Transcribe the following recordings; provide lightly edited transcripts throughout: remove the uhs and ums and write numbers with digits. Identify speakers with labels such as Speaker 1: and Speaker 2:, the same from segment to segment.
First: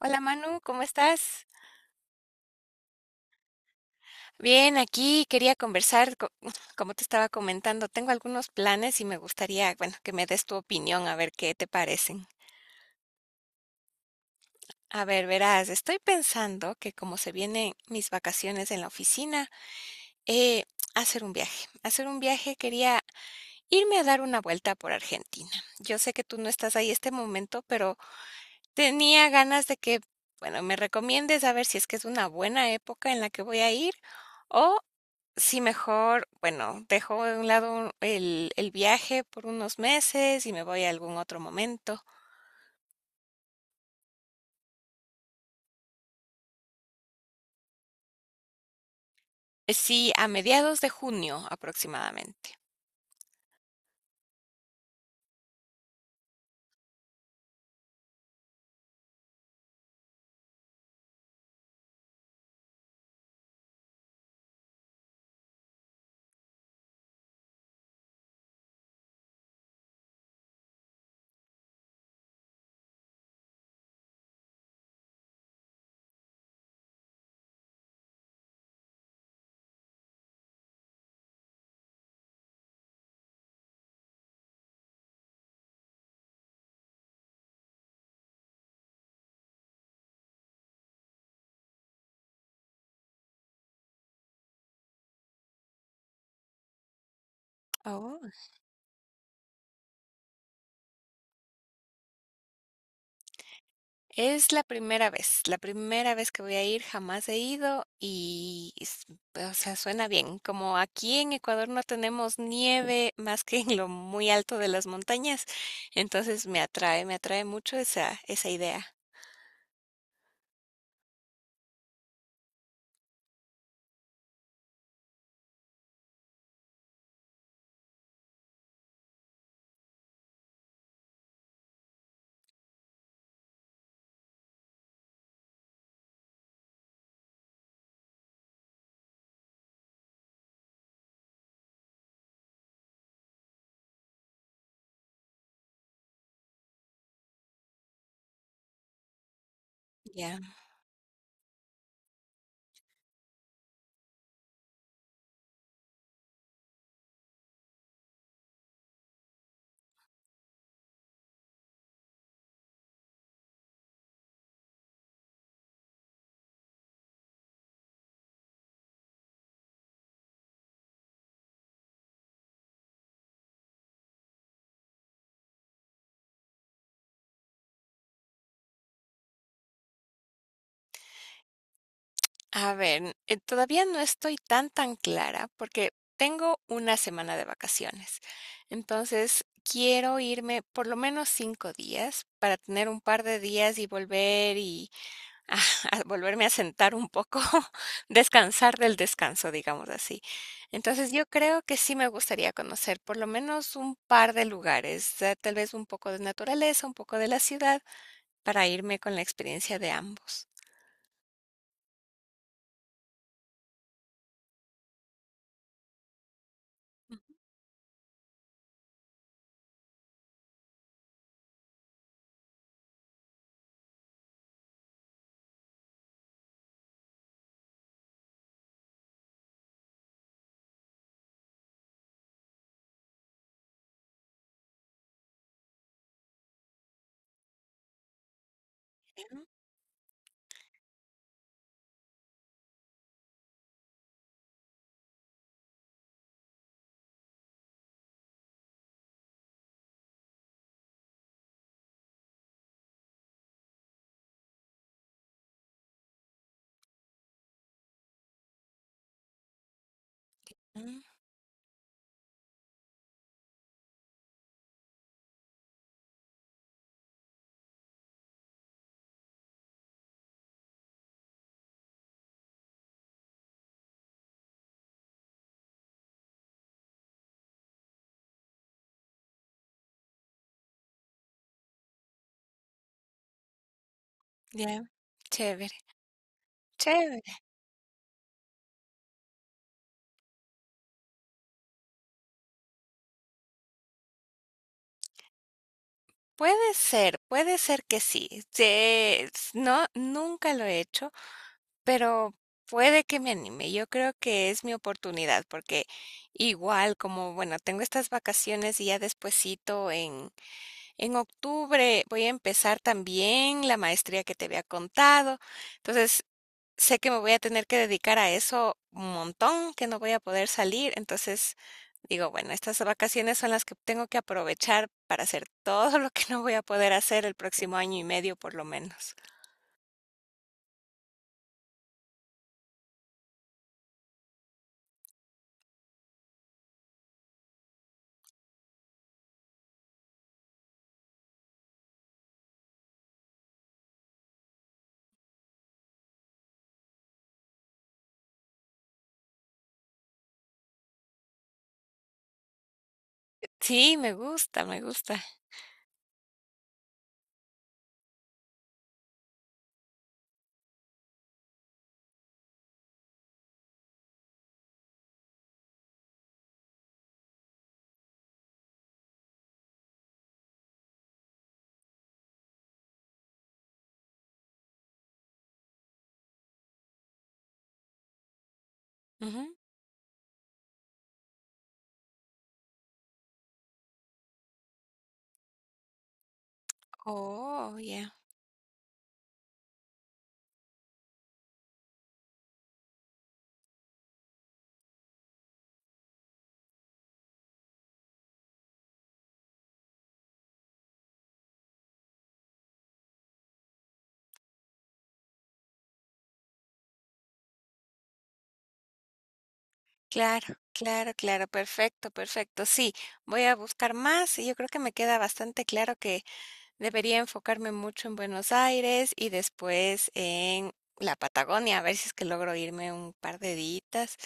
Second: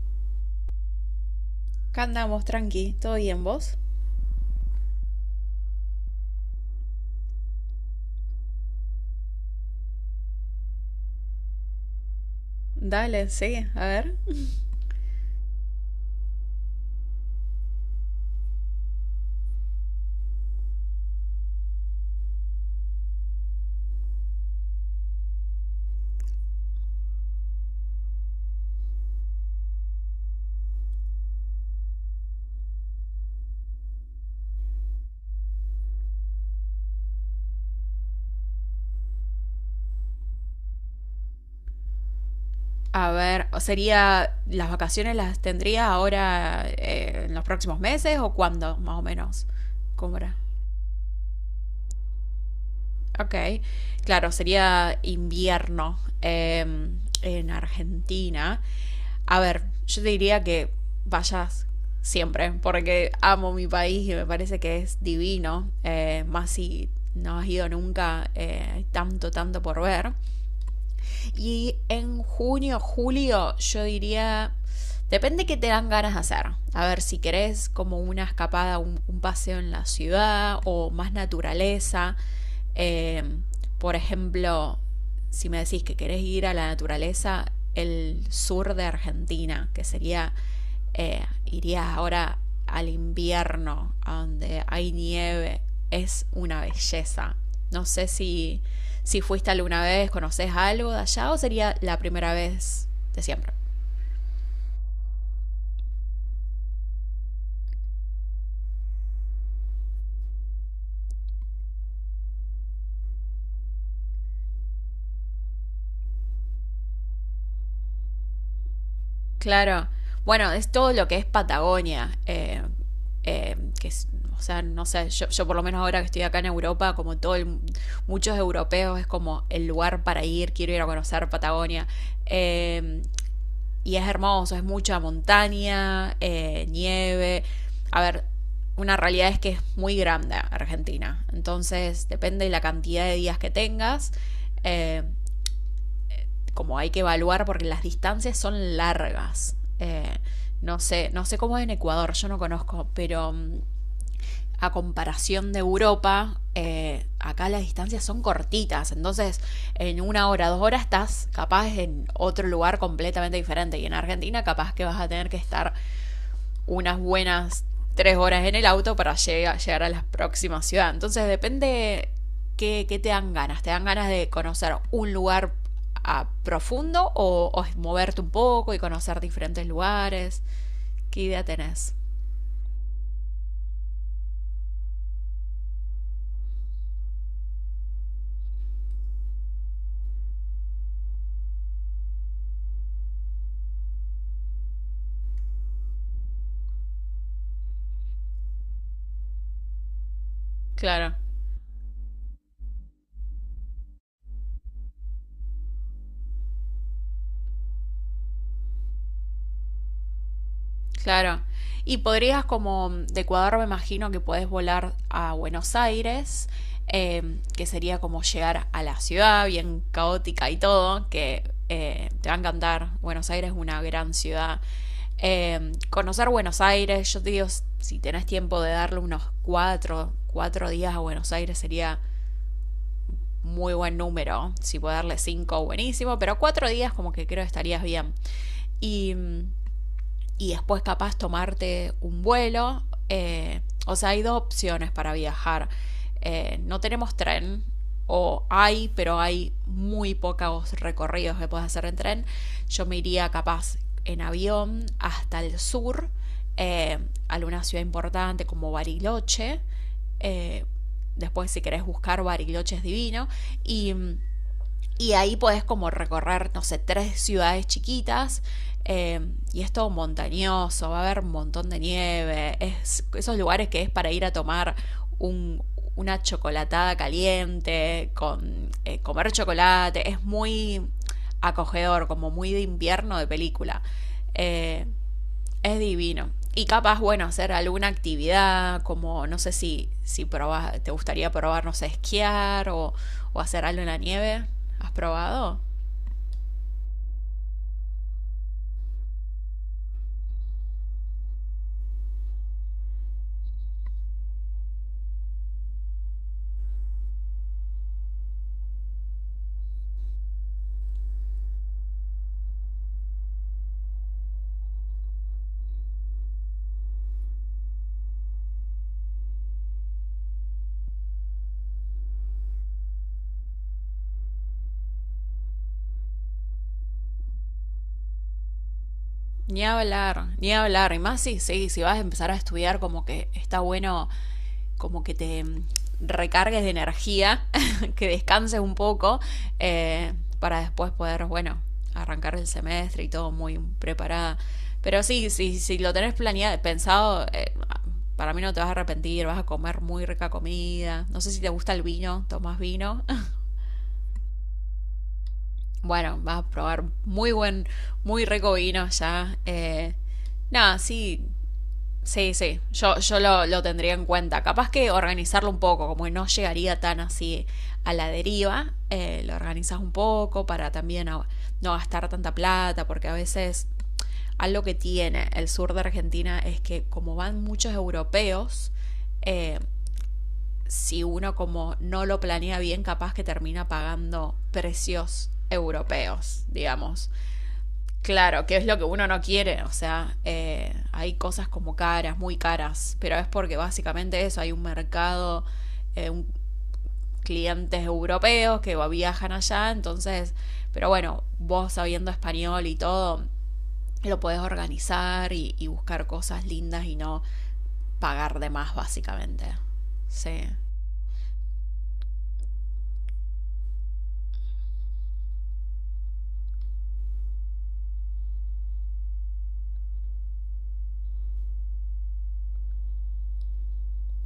Speaker 1: Hola, Manu, ¿cómo estás?
Speaker 2: Acá andamos, tranqui. ¿Todo bien vos?
Speaker 1: Bien, aquí quería conversar, co- como te estaba comentando, tengo algunos planes y me gustaría, bueno, que me des tu opinión a ver qué te parecen.
Speaker 2: Dale, sí, a ver.
Speaker 1: A ver, verás, estoy pensando que como se vienen mis vacaciones en la oficina, eh, hacer un viaje. Hacer un viaje, quería irme a dar una vuelta por Argentina. Yo sé que tú no estás ahí este momento, pero tenía ganas de que, bueno, me recomiendes a ver si es que es una buena época en la que voy a ir. Sí, mejor, bueno, dejo de un lado el viaje por unos meses y me voy a algún otro momento.
Speaker 2: A ver, sería, ¿las vacaciones las tendría ahora en los próximos meses o cuándo, más o menos?
Speaker 1: Sí,
Speaker 2: ¿Cómo
Speaker 1: a
Speaker 2: era?
Speaker 1: mediados de junio aproximadamente.
Speaker 2: Ok, claro, sería invierno en Argentina. A ver, yo te diría que vayas siempre, porque amo mi país y me parece que es divino, más si no has ido nunca, hay tanto, tanto por ver. Y en junio, julio, yo diría, depende qué te dan ganas de hacer. A ver, si querés como una escapada, un paseo en la ciudad o más naturaleza. Eh, por ejemplo, si me decís que querés ir a la naturaleza, el sur de Argentina, que sería irías ahora al invierno, donde hay nieve, es una belleza. No sé
Speaker 1: Oh,
Speaker 2: si fuiste alguna vez, conoces algo de allá o sería la primera vez de siempre.
Speaker 1: es la primera vez que voy a ir, jamás he ido y, o sea, suena bien. Como aquí en Ecuador no tenemos nieve más que en lo muy alto de las montañas, entonces me atrae mucho esa, esa idea.
Speaker 2: Claro, bueno, es todo lo que es Patagonia, eh, que es- o sea, no sé, yo por lo menos ahora que estoy acá en Europa, como muchos europeos, es como el lugar para ir, quiero ir a conocer Patagonia. Eh, Y es hermoso, es mucha montaña, nieve. A ver, una realidad es que es muy grande Argentina. Entonces, depende de la cantidad de días que tengas, eh, como hay que evaluar, porque las distancias son largas.
Speaker 1: Ya.
Speaker 2: No sé cómo es en Ecuador, yo no conozco, pero a comparación de Europa, acá las distancias son cortitas, entonces en una hora, 2 horas estás capaz en otro lugar completamente diferente y en Argentina capaz que vas a tener que estar unas buenas 3 horas en el auto para llegar a la próxima ciudad. Entonces depende qué te dan ganas de conocer un lugar a profundo o moverte un poco y conocer diferentes lugares. ¿Qué idea tenés?
Speaker 1: A ver, todavía no estoy tan, tan clara porque tengo una semana de vacaciones. Entonces, quiero irme por lo menos 5 días para tener un par de días y volver y a- a volverme a sentar un poco, descansar del descanso, digamos así. Entonces,
Speaker 2: Claro.
Speaker 1: yo creo que sí me gustaría conocer por lo menos un par de lugares, tal vez un poco de naturaleza, un poco de la ciudad, para irme con la experiencia de ambos.
Speaker 2: Claro. Y podrías como de Ecuador me imagino que podés volar a Buenos Aires, que sería como llegar a la ciudad bien caótica y todo, que te va a encantar. Buenos Aires es una gran ciudad. Conocer Buenos Aires, yo te digo, si tenés tiempo de darle unos cuatro días a Buenos Aires sería muy buen número. Si puedo darle cinco, buenísimo, pero 4 días como que creo que estarías bien. Y
Speaker 1: Ujú,
Speaker 2: mm, y después capaz tomarte un vuelo. Eh, o sea, hay dos opciones para viajar. No tenemos tren, o hay, pero hay muy pocos recorridos que puedes hacer en tren. Yo me iría capaz en avión hasta el sur, eh, a alguna ciudad importante como Bariloche. Eh,
Speaker 1: ujú,
Speaker 2: Después, si querés buscar, Bariloche es divino. Y mm, y ahí podés como recorrer, no sé, tres ciudades chiquitas. eh, y es todo montañoso, va a haber un montón de nieve. Es esos lugares que es para ir a tomar un- una chocolatada caliente, con comer chocolate. Es muy acogedor, como muy de invierno de película.
Speaker 1: ya,
Speaker 2: Eh,
Speaker 1: chévere,
Speaker 2: es divino. Y capaz,
Speaker 1: chévere.
Speaker 2: bueno, hacer alguna actividad, como no sé si probas, te gustaría probar, no sé, esquiar o hacer algo en la nieve. ¿Has probado?
Speaker 1: Puede ser que sí. No, nunca lo he hecho, pero puede que me anime. Yo creo que es mi oportunidad, porque igual como, bueno, tengo estas vacaciones y ya despuesito en octubre voy a empezar también la maestría que te había contado. Entonces, sé que me voy a tener que dedicar a eso un montón, que no voy a poder salir. Entonces, digo, bueno, estas vacaciones son las que tengo que aprovechar para hacer todo lo que no voy a poder hacer el próximo año y medio, por lo menos.
Speaker 2: Ni hablar, ni hablar. Y más si, si vas a empezar a estudiar, como que está bueno como que te recargues de energía, que descanses un poco, eh, para después poder, bueno, arrancar el semestre y todo muy preparada. Pero sí, si sí, sí, lo tenés planeado, pensado, para mí no te vas a arrepentir, vas a comer muy rica comida. No sé si te gusta el vino, tomas vino.
Speaker 1: Sí, me gusta, me gusta.
Speaker 2: Bueno, vas a probar muy rico vino ya. Nada, sí, sí, yo lo tendría en cuenta. Capaz que organizarlo un poco, como que no llegaría tan así a la deriva, lo organizas un poco para también no gastar tanta plata, porque a veces algo que tiene el sur de Argentina es que como van muchos europeos,
Speaker 1: Ujú.
Speaker 2: eh, si uno como no lo planea bien, capaz que termina pagando precios europeos, digamos.
Speaker 1: Oh, ya.
Speaker 2: Claro, que es lo que uno no quiere, o sea, hay cosas como caras, muy caras, pero es porque básicamente eso, hay un mercado, eh, un- clientes europeos que viajan allá, entonces, pero bueno, vos sabiendo español y todo, lo podés organizar y buscar cosas lindas y no pagar de más, básicamente. Sí,
Speaker 1: Claro, claro, claro, perfecto, perfecto. Sí, voy a buscar más y yo creo que me queda bastante claro que debería enfocarme mucho en Buenos Aires y después en la Patagonia, a ver si es que logro irme un par de días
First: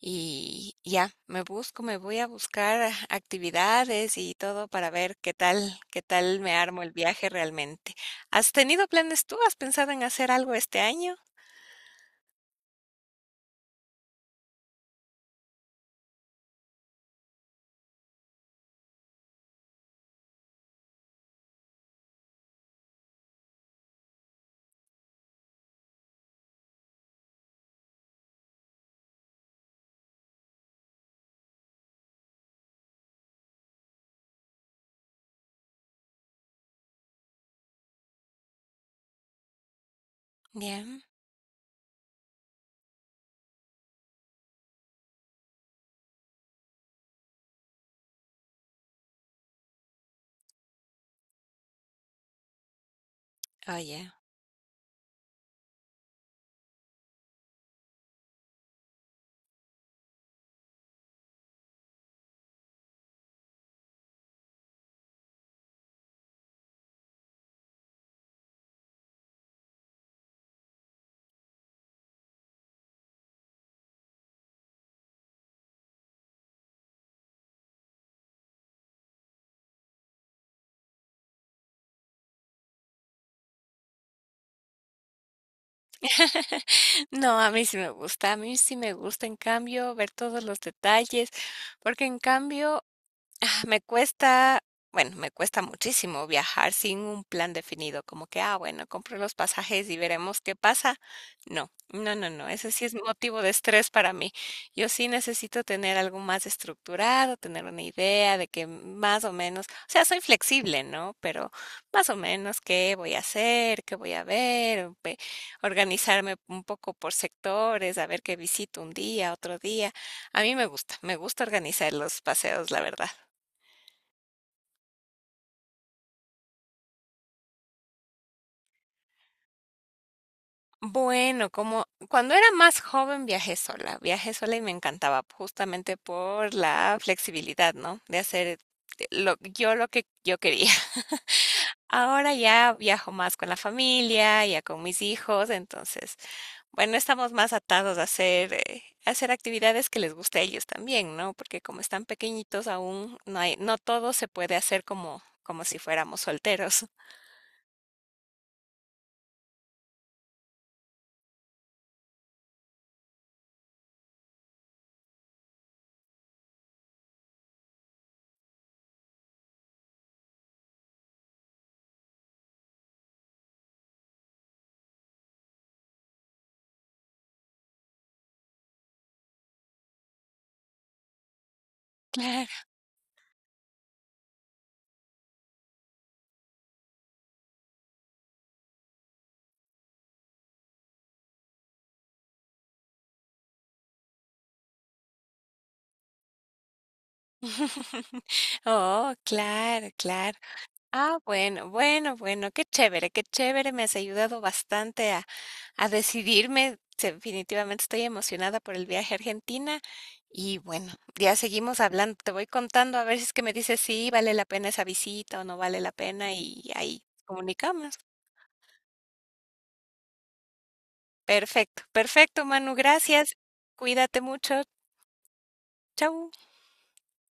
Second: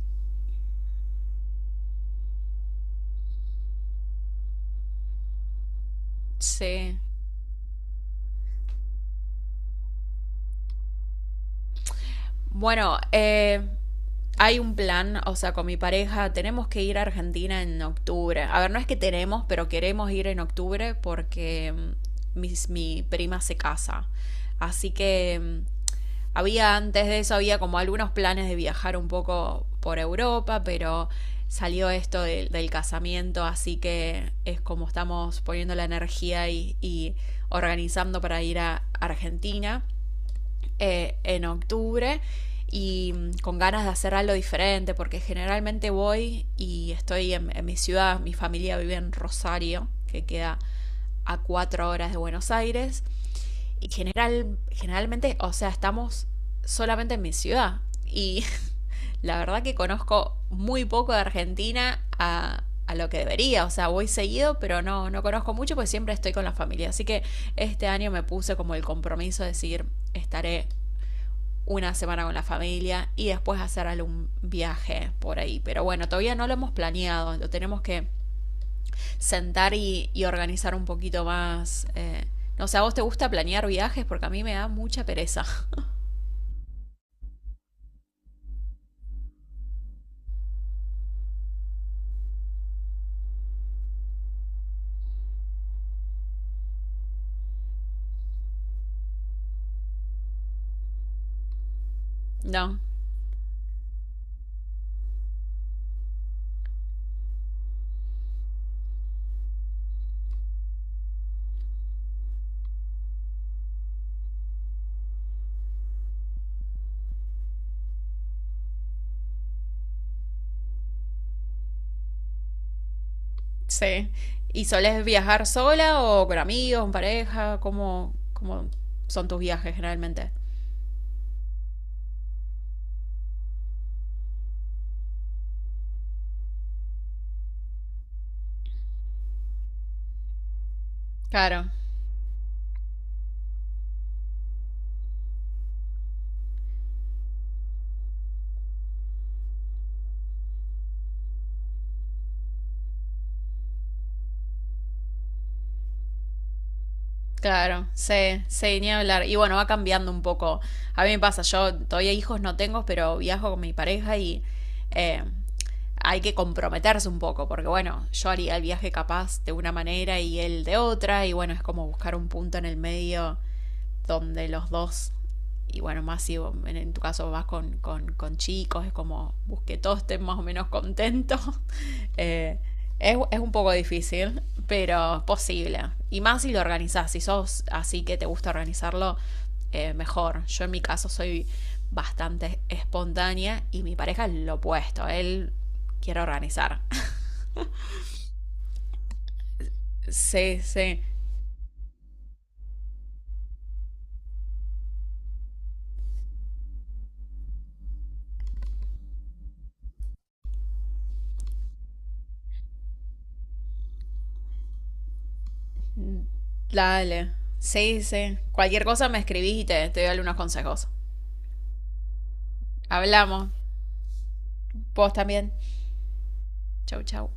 Speaker 1: y ya, me busco, me voy a buscar actividades y todo para ver qué tal me armo el
Speaker 2: sí.
Speaker 1: viaje realmente. ¿Has tenido planes tú? ¿Has pensado en hacer algo este año?
Speaker 2: Bueno, hay un plan, o sea, con mi pareja tenemos que ir a Argentina en octubre. A ver, no es que tenemos, pero queremos ir en octubre porque mm, mi prima se casa. Así que había antes de eso, había como algunos planes de viajar un poco por Europa, pero salió esto del casamiento, así que es como estamos poniendo la energía y organizando para ir a Argentina
Speaker 1: Ya.
Speaker 2: en octubre y con ganas de hacer algo diferente, porque generalmente voy y estoy en mi ciudad, mi familia vive en Rosario, que queda a 4 horas de Buenos Aires, y
Speaker 1: Oye,
Speaker 2: generalmente, o sea, estamos solamente en mi ciudad, y la verdad que conozco muy poco de Argentina a lo que debería, o sea, voy seguido, pero no, no conozco mucho, pues siempre estoy con la familia, así que este año me puse como el compromiso de decir, estaré una semana con la familia y después hacer algún viaje por ahí. Pero bueno, todavía no lo hemos planeado, lo tenemos que sentar y organizar un poquito más. No sé, ¿a vos te gusta planear viajes? Porque a mí me da mucha pereza.
Speaker 1: no, a mí sí me gusta, a mí sí me gusta, en cambio, ver todos los detalles, porque en cambio, ah, me cuesta, bueno, me cuesta muchísimo viajar sin un plan definido, como que, ah, bueno, compro los pasajes y veremos qué pasa. No, no, no, no, ese
Speaker 2: No,
Speaker 1: sí es motivo de estrés para mí. Yo sí necesito tener algo más estructurado, tener una idea de que más o menos, o sea, soy flexible, ¿no? Pero más o menos qué voy a hacer, qué voy a ver, organizarme un poco por sectores, a ver qué visito un día, otro día. A mí me gusta organizar los paseos, la verdad.
Speaker 2: sí. ¿Y solés viajar sola o con amigos, en pareja? ¿Cómo son tus viajes generalmente?
Speaker 1: Bueno, como cuando era más joven viajé sola y me encantaba justamente por la flexibilidad, ¿no? De hacer yo lo que yo quería.
Speaker 2: Claro.
Speaker 1: Ahora ya viajo más con la familia, ya con mis hijos, entonces, bueno, estamos más atados a hacer actividades que les guste a ellos también, ¿no? Porque como están pequeñitos aún, no hay, no todo se puede hacer como, como si fuéramos solteros.
Speaker 2: Claro, sí, sí, ni hablar. Y bueno, va cambiando un poco. A mí me pasa, yo todavía hijos no tengo, pero viajo con mi pareja y eh, hay que comprometerse un poco, porque bueno, yo haría el viaje capaz de una manera y él de otra, y bueno, es como buscar un punto en el medio donde los dos, y bueno, más si tu caso vas con chicos, es como busque todos estén más o menos contentos. Eh,
Speaker 1: Claro.
Speaker 2: un poco difícil, pero es posible. Y más si lo organizás, si sos así que te gusta organizarlo, mejor. Yo en mi caso soy bastante espontánea y mi pareja es lo opuesto, él quiere organizar.
Speaker 1: Oh, claro, claro.
Speaker 2: Sí, sí.
Speaker 1: Ah, bueno, bueno, bueno, qué chévere, me has ayudado bastante a decidirme. Definitivamente estoy emocionada por el viaje a Argentina y bueno, ya seguimos hablando, te voy contando a ver si es que me dices si vale la pena esa visita o no vale la pena y ahí
Speaker 2: Dale.
Speaker 1: comunicamos.
Speaker 2: Sí, sí. Cualquier cosa me escribís y te doy algunos consejos.
Speaker 1: Perfecto, perfecto, Manu, gracias.
Speaker 2: Hablamos.
Speaker 1: Cuídate mucho.
Speaker 2: Vos también.
Speaker 1: Chau.
Speaker 2: Chau, chau.